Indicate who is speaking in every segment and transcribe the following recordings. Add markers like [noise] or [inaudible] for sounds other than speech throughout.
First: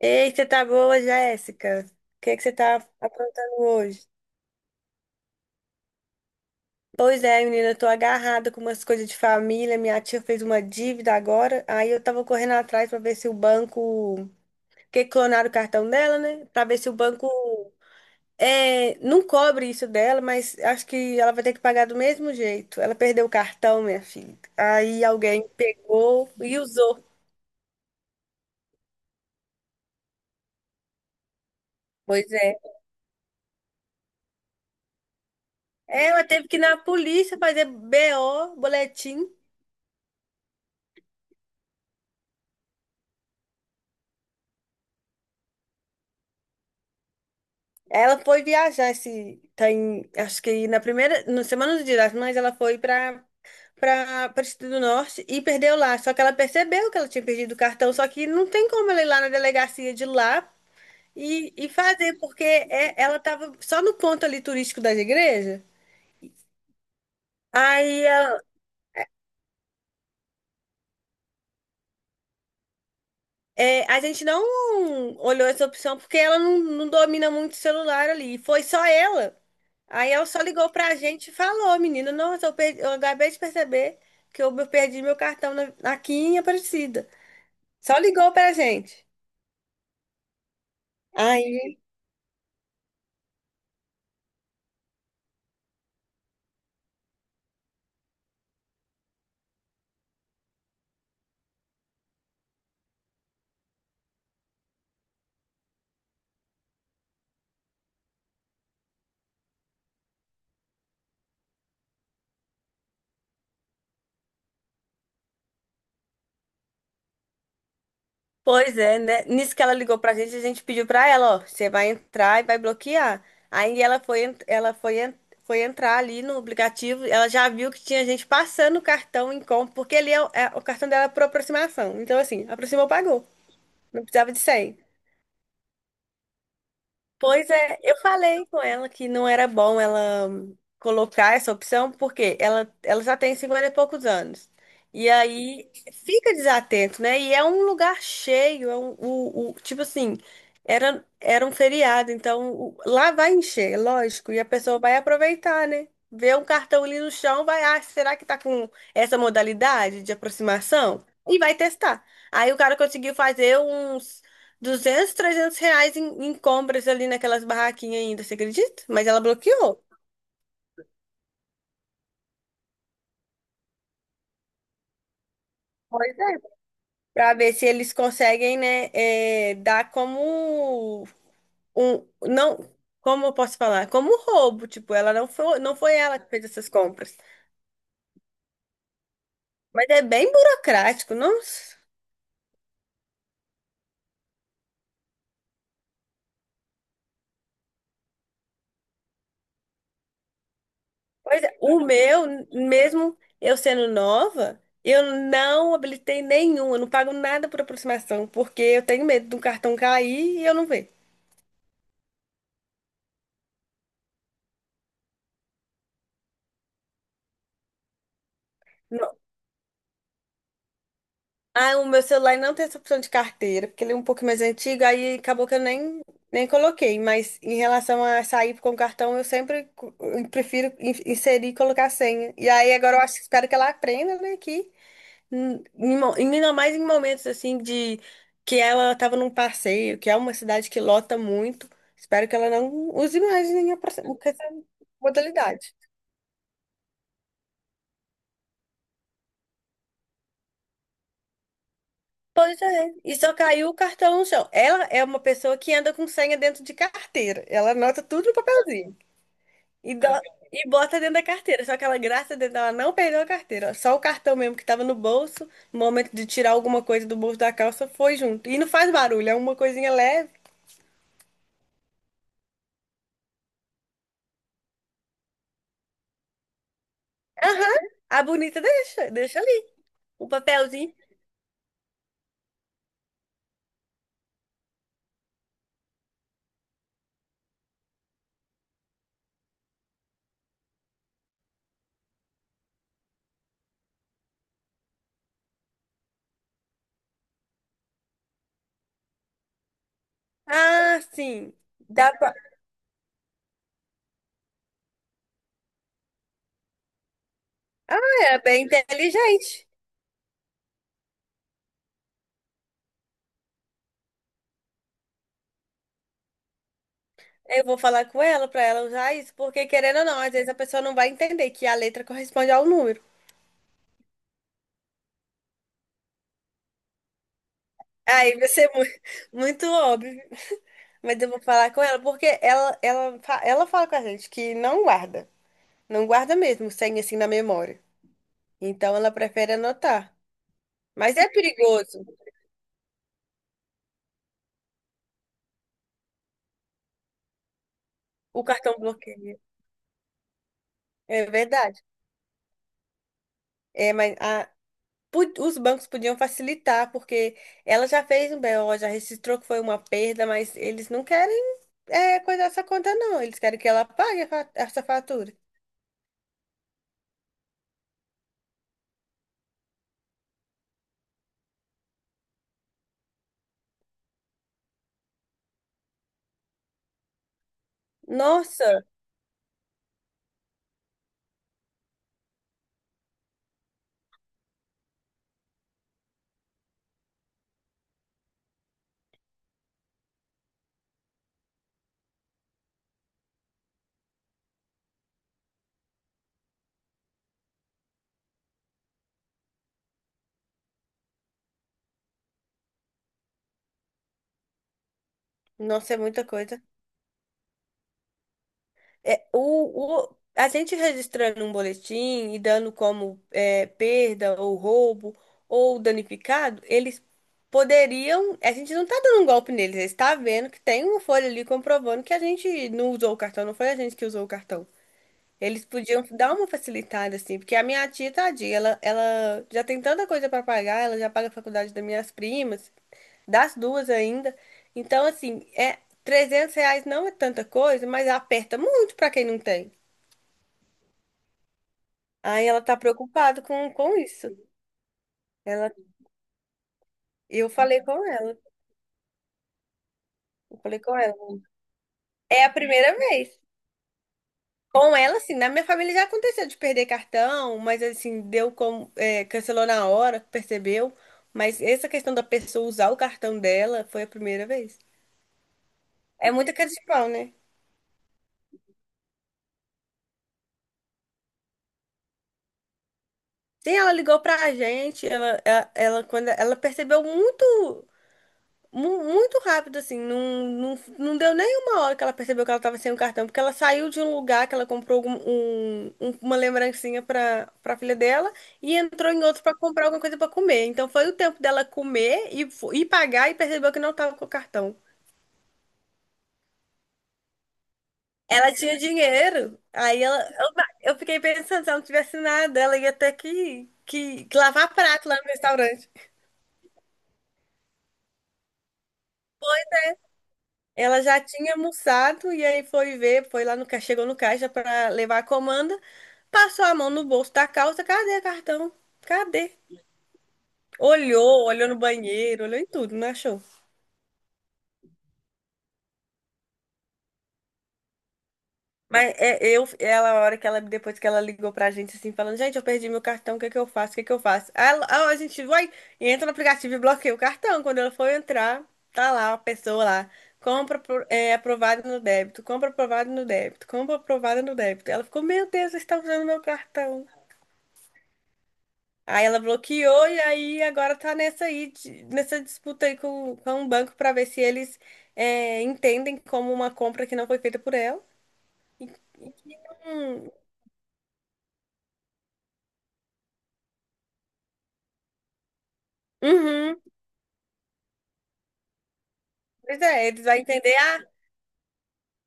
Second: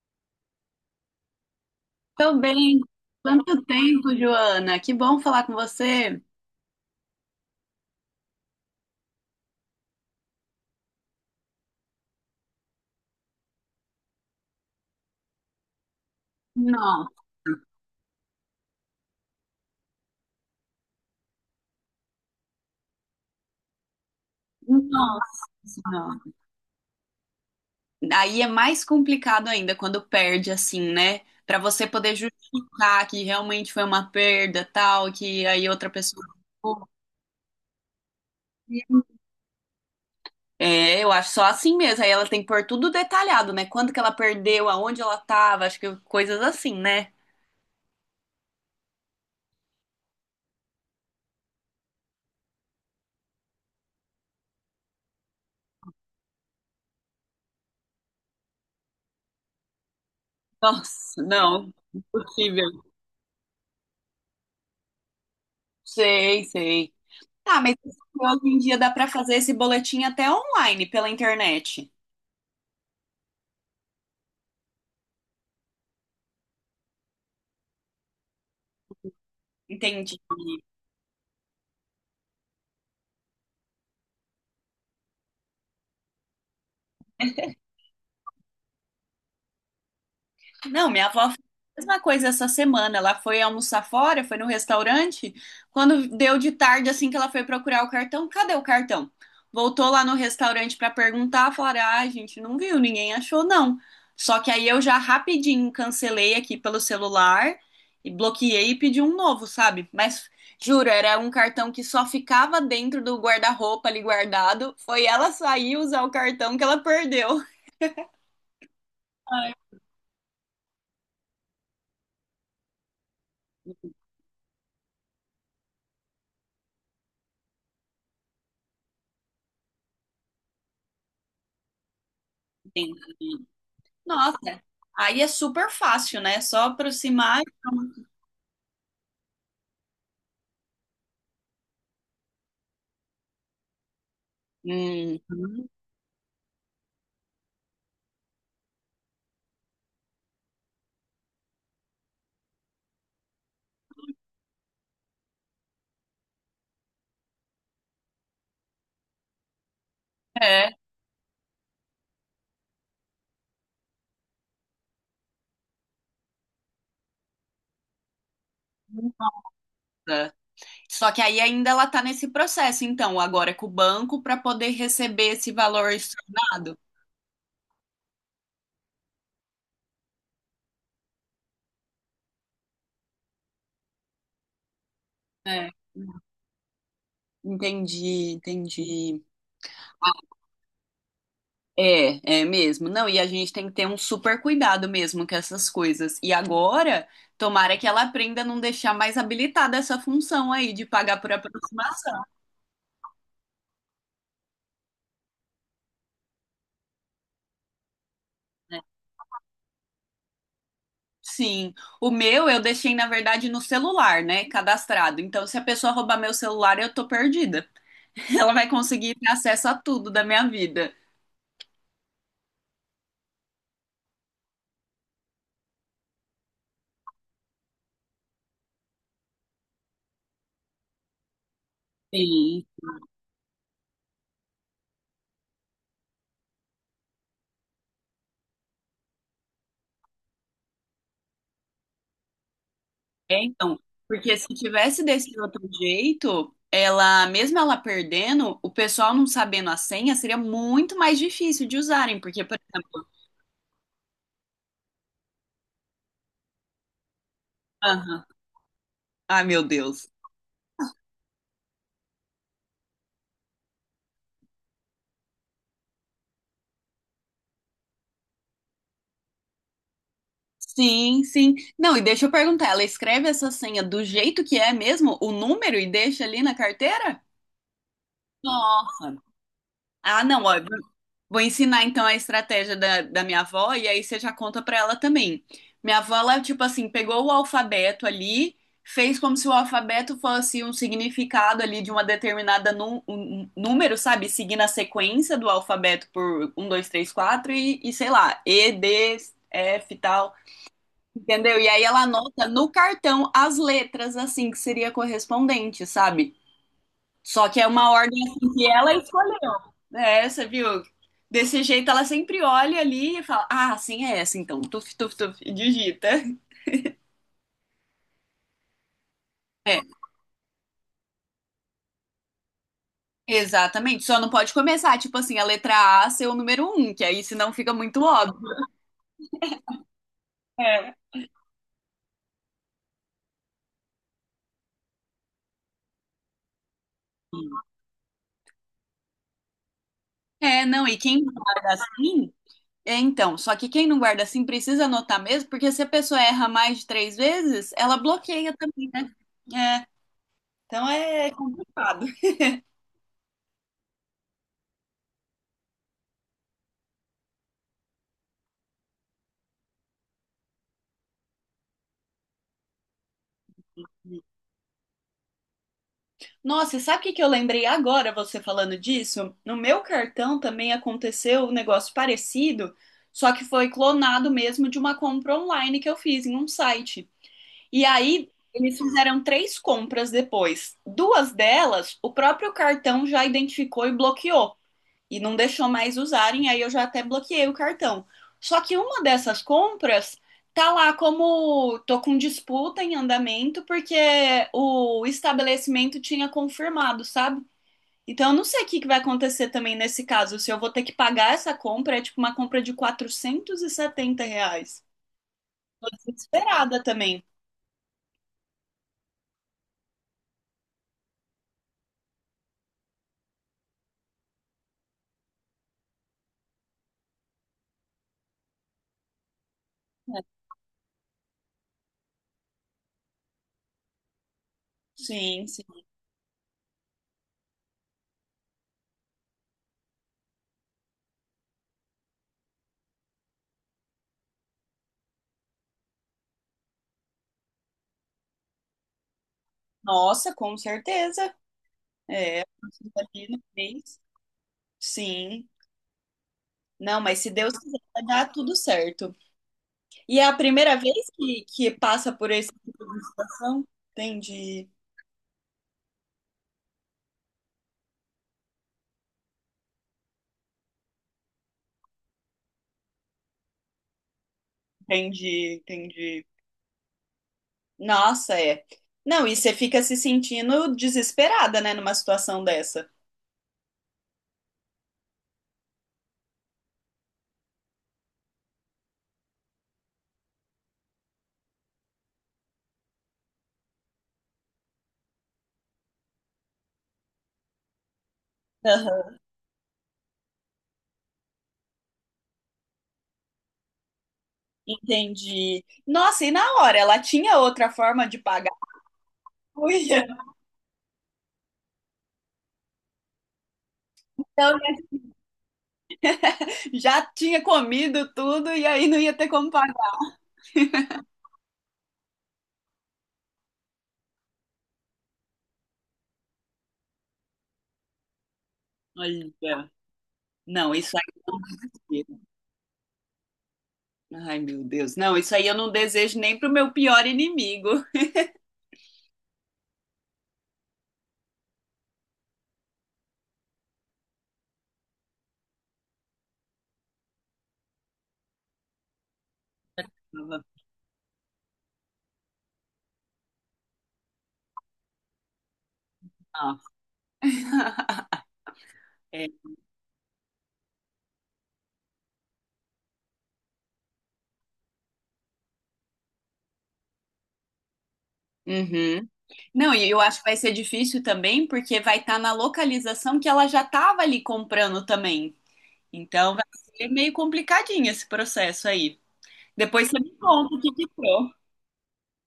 Speaker 1: Ei, você tá boa, Jéssica? O que é
Speaker 2: Tô
Speaker 1: que você tá
Speaker 2: bem. Quanto
Speaker 1: aprontando hoje?
Speaker 2: tempo, Joana? Que bom falar com você.
Speaker 1: Pois é, menina, eu tô agarrada com umas coisas de família. Minha tia fez uma dívida agora, aí eu tava correndo atrás pra ver se o banco. Porque clonaram o cartão dela, né? Pra ver se o
Speaker 2: Nossa,
Speaker 1: banco não cobre isso dela, mas acho que ela vai ter que pagar do mesmo jeito. Ela perdeu o cartão, minha filha. Aí
Speaker 2: nossa.
Speaker 1: alguém
Speaker 2: Senhora.
Speaker 1: pegou e usou.
Speaker 2: Aí é mais complicado ainda quando perde assim, né? Pra você poder
Speaker 1: Pois é.
Speaker 2: justificar que realmente foi uma perda, tal, que aí outra pessoa.
Speaker 1: Ela teve que ir na polícia fazer BO, boletim.
Speaker 2: É, eu acho só assim mesmo. Aí ela tem que pôr tudo detalhado, né? Quando que ela perdeu, aonde ela tava, acho que coisas assim, né?
Speaker 1: Ela foi viajar esse tem, acho que na primeira, na semana do Dia das Mães, ela foi para para o Distrito do Norte e perdeu lá. Só que ela percebeu que ela tinha perdido o cartão, só que não tem como ela ir lá na delegacia de lá
Speaker 2: Nossa,
Speaker 1: e
Speaker 2: não,
Speaker 1: fazer, porque
Speaker 2: impossível.
Speaker 1: ela estava só no ponto ali turístico das igrejas.
Speaker 2: Sei, sei. Ah, mas
Speaker 1: Aí ela-
Speaker 2: hoje em dia dá para fazer esse boletim até online, pela internet.
Speaker 1: a gente não olhou essa opção porque ela não domina muito o celular ali. E foi só ela. Aí
Speaker 2: Entende?
Speaker 1: ela só ligou pra gente e falou, menina, nossa, eu, perdi, eu acabei de perceber que eu perdi meu cartão aqui em Aparecida. Só ligou pra gente.
Speaker 2: Não, minha avó fez
Speaker 1: Aí,
Speaker 2: a mesma coisa essa semana. Ela foi almoçar fora, foi no restaurante. Quando deu de tarde, assim que ela foi procurar o cartão, cadê o cartão? Voltou lá no restaurante para perguntar, falaram: ah, a gente não viu, ninguém achou, não. Só que aí eu já rapidinho cancelei aqui pelo celular e bloqueei e pedi um novo, sabe? Mas juro, era um cartão que só ficava dentro do guarda-roupa ali guardado. Foi ela sair e usar o cartão que ela perdeu.
Speaker 1: pois é, né?
Speaker 2: Ai,
Speaker 1: Nisso que ela ligou pra gente, a gente pediu pra ela, ó, você vai entrar e vai bloquear. Aí ela foi, en- Foi entrar ali no aplicativo, ela já viu que tinha gente passando o cartão em compra, porque ali o cartão dela é por aproximação. Então, assim, aproximou, pagou.
Speaker 2: gente.
Speaker 1: Não precisava de
Speaker 2: Nossa,
Speaker 1: senha.
Speaker 2: aí é super fácil, né? Só aproximar. E
Speaker 1: Pois é, eu
Speaker 2: pronto.
Speaker 1: falei com ela que não era bom ela colocar essa opção, porque ela já tem 50 e poucos anos. E
Speaker 2: Uhum.
Speaker 1: aí fica desatento, né? E é um lugar cheio, tipo assim, era um feriado, então lá vai encher, lógico, e a pessoa vai aproveitar, né? Vê um cartão ali no chão, vai, ah, será que tá com essa modalidade de
Speaker 2: É.
Speaker 1: aproximação? E vai testar. Aí o cara conseguiu fazer uns 200 300 reais em compras ali naquelas barraquinhas ainda, você acredita? Mas ela bloqueou.
Speaker 2: Nossa. Só que aí ainda ela tá nesse processo, então, agora é com o banco para poder receber esse valor
Speaker 1: Pois é.
Speaker 2: estornado.
Speaker 1: Pra ver se eles conseguem, né, dar como um, não, como eu posso falar? Como um roubo, tipo, ela não foi,
Speaker 2: É.
Speaker 1: não foi ela que fez essas compras.
Speaker 2: Entendi, entendi.
Speaker 1: Mas é
Speaker 2: Ah,
Speaker 1: bem burocrático, não?
Speaker 2: é, é mesmo. Não, e a gente tem que ter um super cuidado mesmo com essas coisas. E agora, tomara que ela aprenda a não deixar mais habilitada essa função aí de pagar por
Speaker 1: Pois é, o
Speaker 2: aproximação.
Speaker 1: meu, mesmo eu sendo nova, eu não habilitei nenhum, eu não pago nada por aproximação, porque eu tenho medo do cartão cair e eu não ver.
Speaker 2: Sim, o meu eu deixei, na verdade, no celular, né? Cadastrado. Então, se a pessoa roubar meu celular, eu tô perdida. [laughs] Ela vai conseguir ter acesso a tudo da minha vida.
Speaker 1: Ah, o meu celular não tem essa opção de carteira, porque ele é um pouco mais antigo, aí acabou que eu nem coloquei. Mas em relação a sair com cartão, eu sempre eu prefiro inserir e colocar a senha. E
Speaker 2: Sim,
Speaker 1: aí agora eu acho, espero que ela aprenda, né, que ainda mais em momentos assim de que ela estava num passeio, que é uma cidade que lota muito. Espero que ela não use
Speaker 2: é,
Speaker 1: mais
Speaker 2: então.
Speaker 1: nenhuma
Speaker 2: Porque
Speaker 1: essa
Speaker 2: se tivesse desse outro
Speaker 1: modalidade.
Speaker 2: jeito, ela, mesmo ela perdendo, o pessoal não sabendo a senha, seria muito mais difícil de usarem. Porque, por
Speaker 1: Pois é,
Speaker 2: exemplo.
Speaker 1: e só caiu o cartão no chão. Ela é uma pessoa que anda com senha dentro de carteira. Ela anota
Speaker 2: Aham.
Speaker 1: tudo no papelzinho
Speaker 2: Ai, meu
Speaker 1: e,
Speaker 2: Deus.
Speaker 1: dó- e bota dentro da carteira. Só que ela, graças a Deus, ela não perdeu a carteira. Só o cartão mesmo que tava no bolso, no momento de tirar alguma coisa do bolso da calça, foi junto. E não faz barulho, é uma coisinha leve.
Speaker 2: Sim, sim. Não, e deixa eu perguntar, ela escreve essa senha do jeito que é mesmo, o número, e deixa ali na carteira?
Speaker 1: Aham, a bonita deixa,
Speaker 2: Nossa.
Speaker 1: deixa ali.
Speaker 2: Ah,
Speaker 1: O
Speaker 2: não, ó, eu vou
Speaker 1: papelzinho.
Speaker 2: vou ensinar então a estratégia da minha avó e aí você já conta pra ela também. Minha avó, ela, tipo assim, pegou o alfabeto ali, fez como se o alfabeto fosse um significado ali de uma determinada um número, sabe? Seguindo a sequência do alfabeto por um, dois, três, quatro e sei lá, E, D, F e tal,
Speaker 1: Ah, sim.
Speaker 2: entendeu? E aí ela
Speaker 1: Dá pra.
Speaker 2: anota no cartão as letras, assim, que seria correspondente, sabe? Só que é uma ordem
Speaker 1: Ah, é
Speaker 2: assim
Speaker 1: bem
Speaker 2: que ela escolheu.
Speaker 1: inteligente.
Speaker 2: É, você viu? Desse jeito ela sempre olha ali e fala: ah, assim é essa, então. Tuf, tuf, tuf, e digita.
Speaker 1: Eu vou falar com ela pra ela usar isso, porque
Speaker 2: É,
Speaker 1: querendo ou não, às vezes a pessoa não vai entender que a letra corresponde ao número.
Speaker 2: exatamente. Só não pode começar, tipo assim, a letra A ser o número um, que aí senão fica muito
Speaker 1: Aí
Speaker 2: óbvio.
Speaker 1: vai ser [laughs] muito óbvio,
Speaker 2: É.
Speaker 1: mas eu vou falar com ela, porque ela fala com a gente que não guarda, não guarda mesmo, sem assim na memória. Então ela prefere anotar.
Speaker 2: É, não, e
Speaker 1: Mas
Speaker 2: quem
Speaker 1: é
Speaker 2: não guarda
Speaker 1: perigoso,
Speaker 2: assim. É, então, só que quem não guarda assim precisa anotar mesmo, porque se a pessoa erra mais de três vezes, ela
Speaker 1: o
Speaker 2: bloqueia
Speaker 1: cartão
Speaker 2: também, né?
Speaker 1: bloqueio,
Speaker 2: É, então é
Speaker 1: é verdade.
Speaker 2: complicado.
Speaker 1: É, mas os bancos podiam facilitar, porque ela já fez um BO, já registrou que foi uma perda, mas eles não querem coisar essa conta, não. Eles querem que ela pague essa fatura.
Speaker 2: Nossa, e sabe o que que eu lembrei agora, você falando disso? No meu cartão também aconteceu um negócio parecido, só que foi clonado mesmo de uma compra online que eu fiz em um site. E aí, eles
Speaker 1: Nossa,
Speaker 2: fizeram três compras depois. Duas delas, o próprio cartão já identificou e bloqueou e não deixou mais usarem, aí eu já até bloqueei o cartão. Só que uma dessas compras tá lá como tô com disputa em andamento porque o estabelecimento tinha confirmado, sabe? Então eu não sei o que que vai acontecer também nesse caso, se eu vou ter que pagar essa compra, é tipo uma compra de R$ 470. Tô
Speaker 1: nossa, é muita coisa.
Speaker 2: desesperada também.
Speaker 1: É, a gente registrando um boletim e dando como perda ou roubo ou danificado, eles poderiam. A gente não tá dando um golpe neles, eles tá
Speaker 2: É,
Speaker 1: vendo que tem uma folha ali comprovando que a gente não usou o cartão, não foi a gente que usou o cartão.
Speaker 2: sim,
Speaker 1: Eles
Speaker 2: sim.
Speaker 1: podiam dar uma facilitada, assim, porque a minha tia, tadinha, ela já tem tanta coisa para pagar, ela já paga a faculdade das minhas primas, das duas ainda. Então, assim, R$ 300 não é tanta coisa, mas aperta muito para quem não tem.
Speaker 2: Nossa, com certeza. É,
Speaker 1: Aí ela tá
Speaker 2: ali
Speaker 1: preocupada
Speaker 2: no
Speaker 1: com
Speaker 2: mês.
Speaker 1: isso.
Speaker 2: Sim.
Speaker 1: Ela,
Speaker 2: Não, mas se
Speaker 1: eu
Speaker 2: Deus quiser,
Speaker 1: falei com
Speaker 2: vai dar
Speaker 1: ela,
Speaker 2: tudo certo. E é a
Speaker 1: eu
Speaker 2: primeira
Speaker 1: falei com
Speaker 2: vez
Speaker 1: ela.
Speaker 2: que passa por
Speaker 1: É
Speaker 2: esse
Speaker 1: a primeira vez.
Speaker 2: som? Entendi,
Speaker 1: Com ela, assim, na minha família já aconteceu de perder cartão, mas assim, cancelou na hora, percebeu. Mas essa questão da pessoa usar o cartão dela foi a primeira vez.
Speaker 2: entendi.
Speaker 1: É muita cara de pau, né?
Speaker 2: Nossa, é. Não, e você fica se sentindo desesperada, né, numa situação dessa.
Speaker 1: Sim, ela ligou pra gente, quando ela percebeu muito. Muito rápido, assim. Não, não, não deu nem uma hora que ela percebeu que ela estava sem o cartão, porque ela saiu de um lugar que ela comprou uma lembrancinha para filha dela e entrou
Speaker 2: Aham,
Speaker 1: em outro para comprar alguma coisa para comer. Então foi o tempo dela comer e pagar e percebeu que não estava com o cartão.
Speaker 2: entendi. Nossa, e na hora, ela tinha outra forma de
Speaker 1: Ela
Speaker 2: pagar?
Speaker 1: tinha
Speaker 2: [laughs]
Speaker 1: dinheiro, aí
Speaker 2: Uia,
Speaker 1: eu fiquei pensando, se ela não tivesse nada, ela ia ter que
Speaker 2: então, né,
Speaker 1: lavar prato lá no restaurante.
Speaker 2: já tinha comido tudo e aí não ia ter como pagar.
Speaker 1: Ela já tinha almoçado e aí foi ver, foi lá no caixa, chegou no caixa para levar a comanda, passou a mão no bolso da calça, cadê o cartão? Cadê?
Speaker 2: Olha, não, isso
Speaker 1: Olhou, olhou no
Speaker 2: aí.
Speaker 1: banheiro, olhou em tudo, não achou?
Speaker 2: Ai, meu Deus. Não, isso aí eu não desejo nem pro meu pior inimigo.
Speaker 1: Mas a hora que ela, depois que ela ligou pra gente, assim, falando, gente, eu perdi meu cartão, o que é que eu faço? O que é que eu faço? Aí a gente vai, e entra no aplicativo e bloqueia o cartão. Quando ela for entrar, tá lá, a pessoa lá, compra aprovado no débito, compra aprovado no débito, compra aprovado no débito. Ela ficou, meu Deus, você está usando meu
Speaker 2: Ah,
Speaker 1: cartão. Aí
Speaker 2: é.
Speaker 1: ela bloqueou e aí agora tá nessa aí, nessa disputa aí com um banco pra ver se eles entendem como uma compra que não foi feita por ela.
Speaker 2: Uhum. Não, e eu acho que
Speaker 1: Hum,
Speaker 2: vai ser difícil também, porque vai estar na localização que ela já estava ali comprando também. Então vai
Speaker 1: uhum.
Speaker 2: ser meio complicadinho esse processo aí.
Speaker 1: Pois
Speaker 2: Depois você
Speaker 1: é,
Speaker 2: me
Speaker 1: eles vão
Speaker 2: conta o que
Speaker 1: entender,
Speaker 2: que
Speaker 1: ah,
Speaker 2: deu.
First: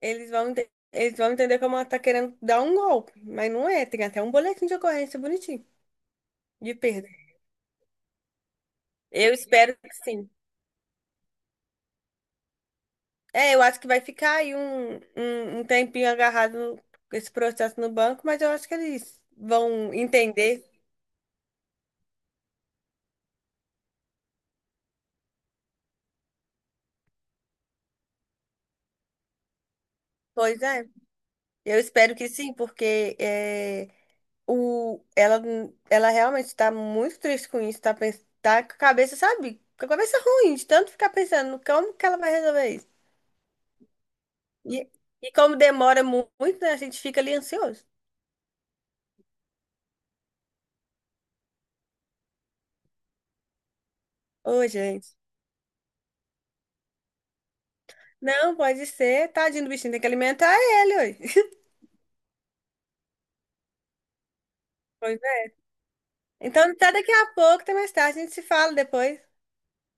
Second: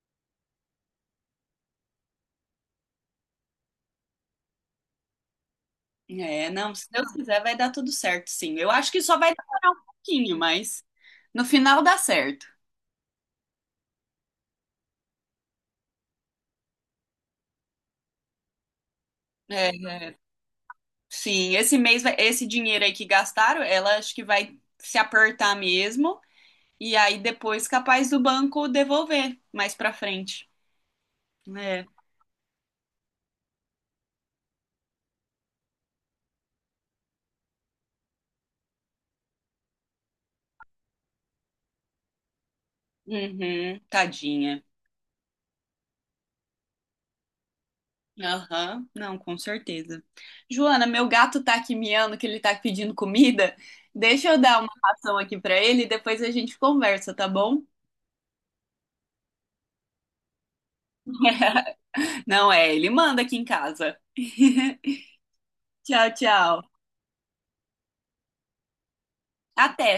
Speaker 1: eles vão entender como ela tá querendo dar um golpe, mas não é, tem até um boletim de ocorrência bonitinho,
Speaker 2: É,
Speaker 1: de
Speaker 2: não, se
Speaker 1: perda.
Speaker 2: Deus quiser vai dar tudo certo, sim. Eu acho que só vai
Speaker 1: Eu
Speaker 2: demorar
Speaker 1: espero
Speaker 2: um
Speaker 1: que sim.
Speaker 2: pouquinho, mas no final dá certo.
Speaker 1: É, eu acho que vai ficar aí um tempinho agarrado esse processo no banco, mas eu acho que eles
Speaker 2: É,
Speaker 1: vão
Speaker 2: é,
Speaker 1: entender.
Speaker 2: sim, esse mês, vai- esse dinheiro aí que gastaram, ela acho que vai se apertar mesmo, e aí depois capaz do banco devolver mais pra frente.
Speaker 1: Pois é, eu
Speaker 2: É.
Speaker 1: espero que sim, porque o, ela, ela realmente está muito triste com isso, tá, tá com a cabeça, sabe? Com a cabeça ruim, de tanto ficar pensando no como que ela vai resolver isso.
Speaker 2: Uhum, tadinha.
Speaker 1: E, e como demora muito, né, a gente fica ali ansioso.
Speaker 2: Aham, não, com certeza. Joana, meu gato tá aqui miando que ele tá pedindo comida. Deixa eu dar
Speaker 1: Ô,
Speaker 2: uma
Speaker 1: gente.
Speaker 2: ração aqui pra ele e depois a gente conversa, tá bom?
Speaker 1: Não, pode ser. Tadinho do bichinho, tem que alimentar ele hoje. [laughs]
Speaker 2: [laughs] Não é, ele manda aqui em casa. [laughs]
Speaker 1: Pois é.
Speaker 2: Tchau, tchau.
Speaker 1: Então, até daqui a pouco, até mais tarde, a gente se fala depois.
Speaker 2: Até.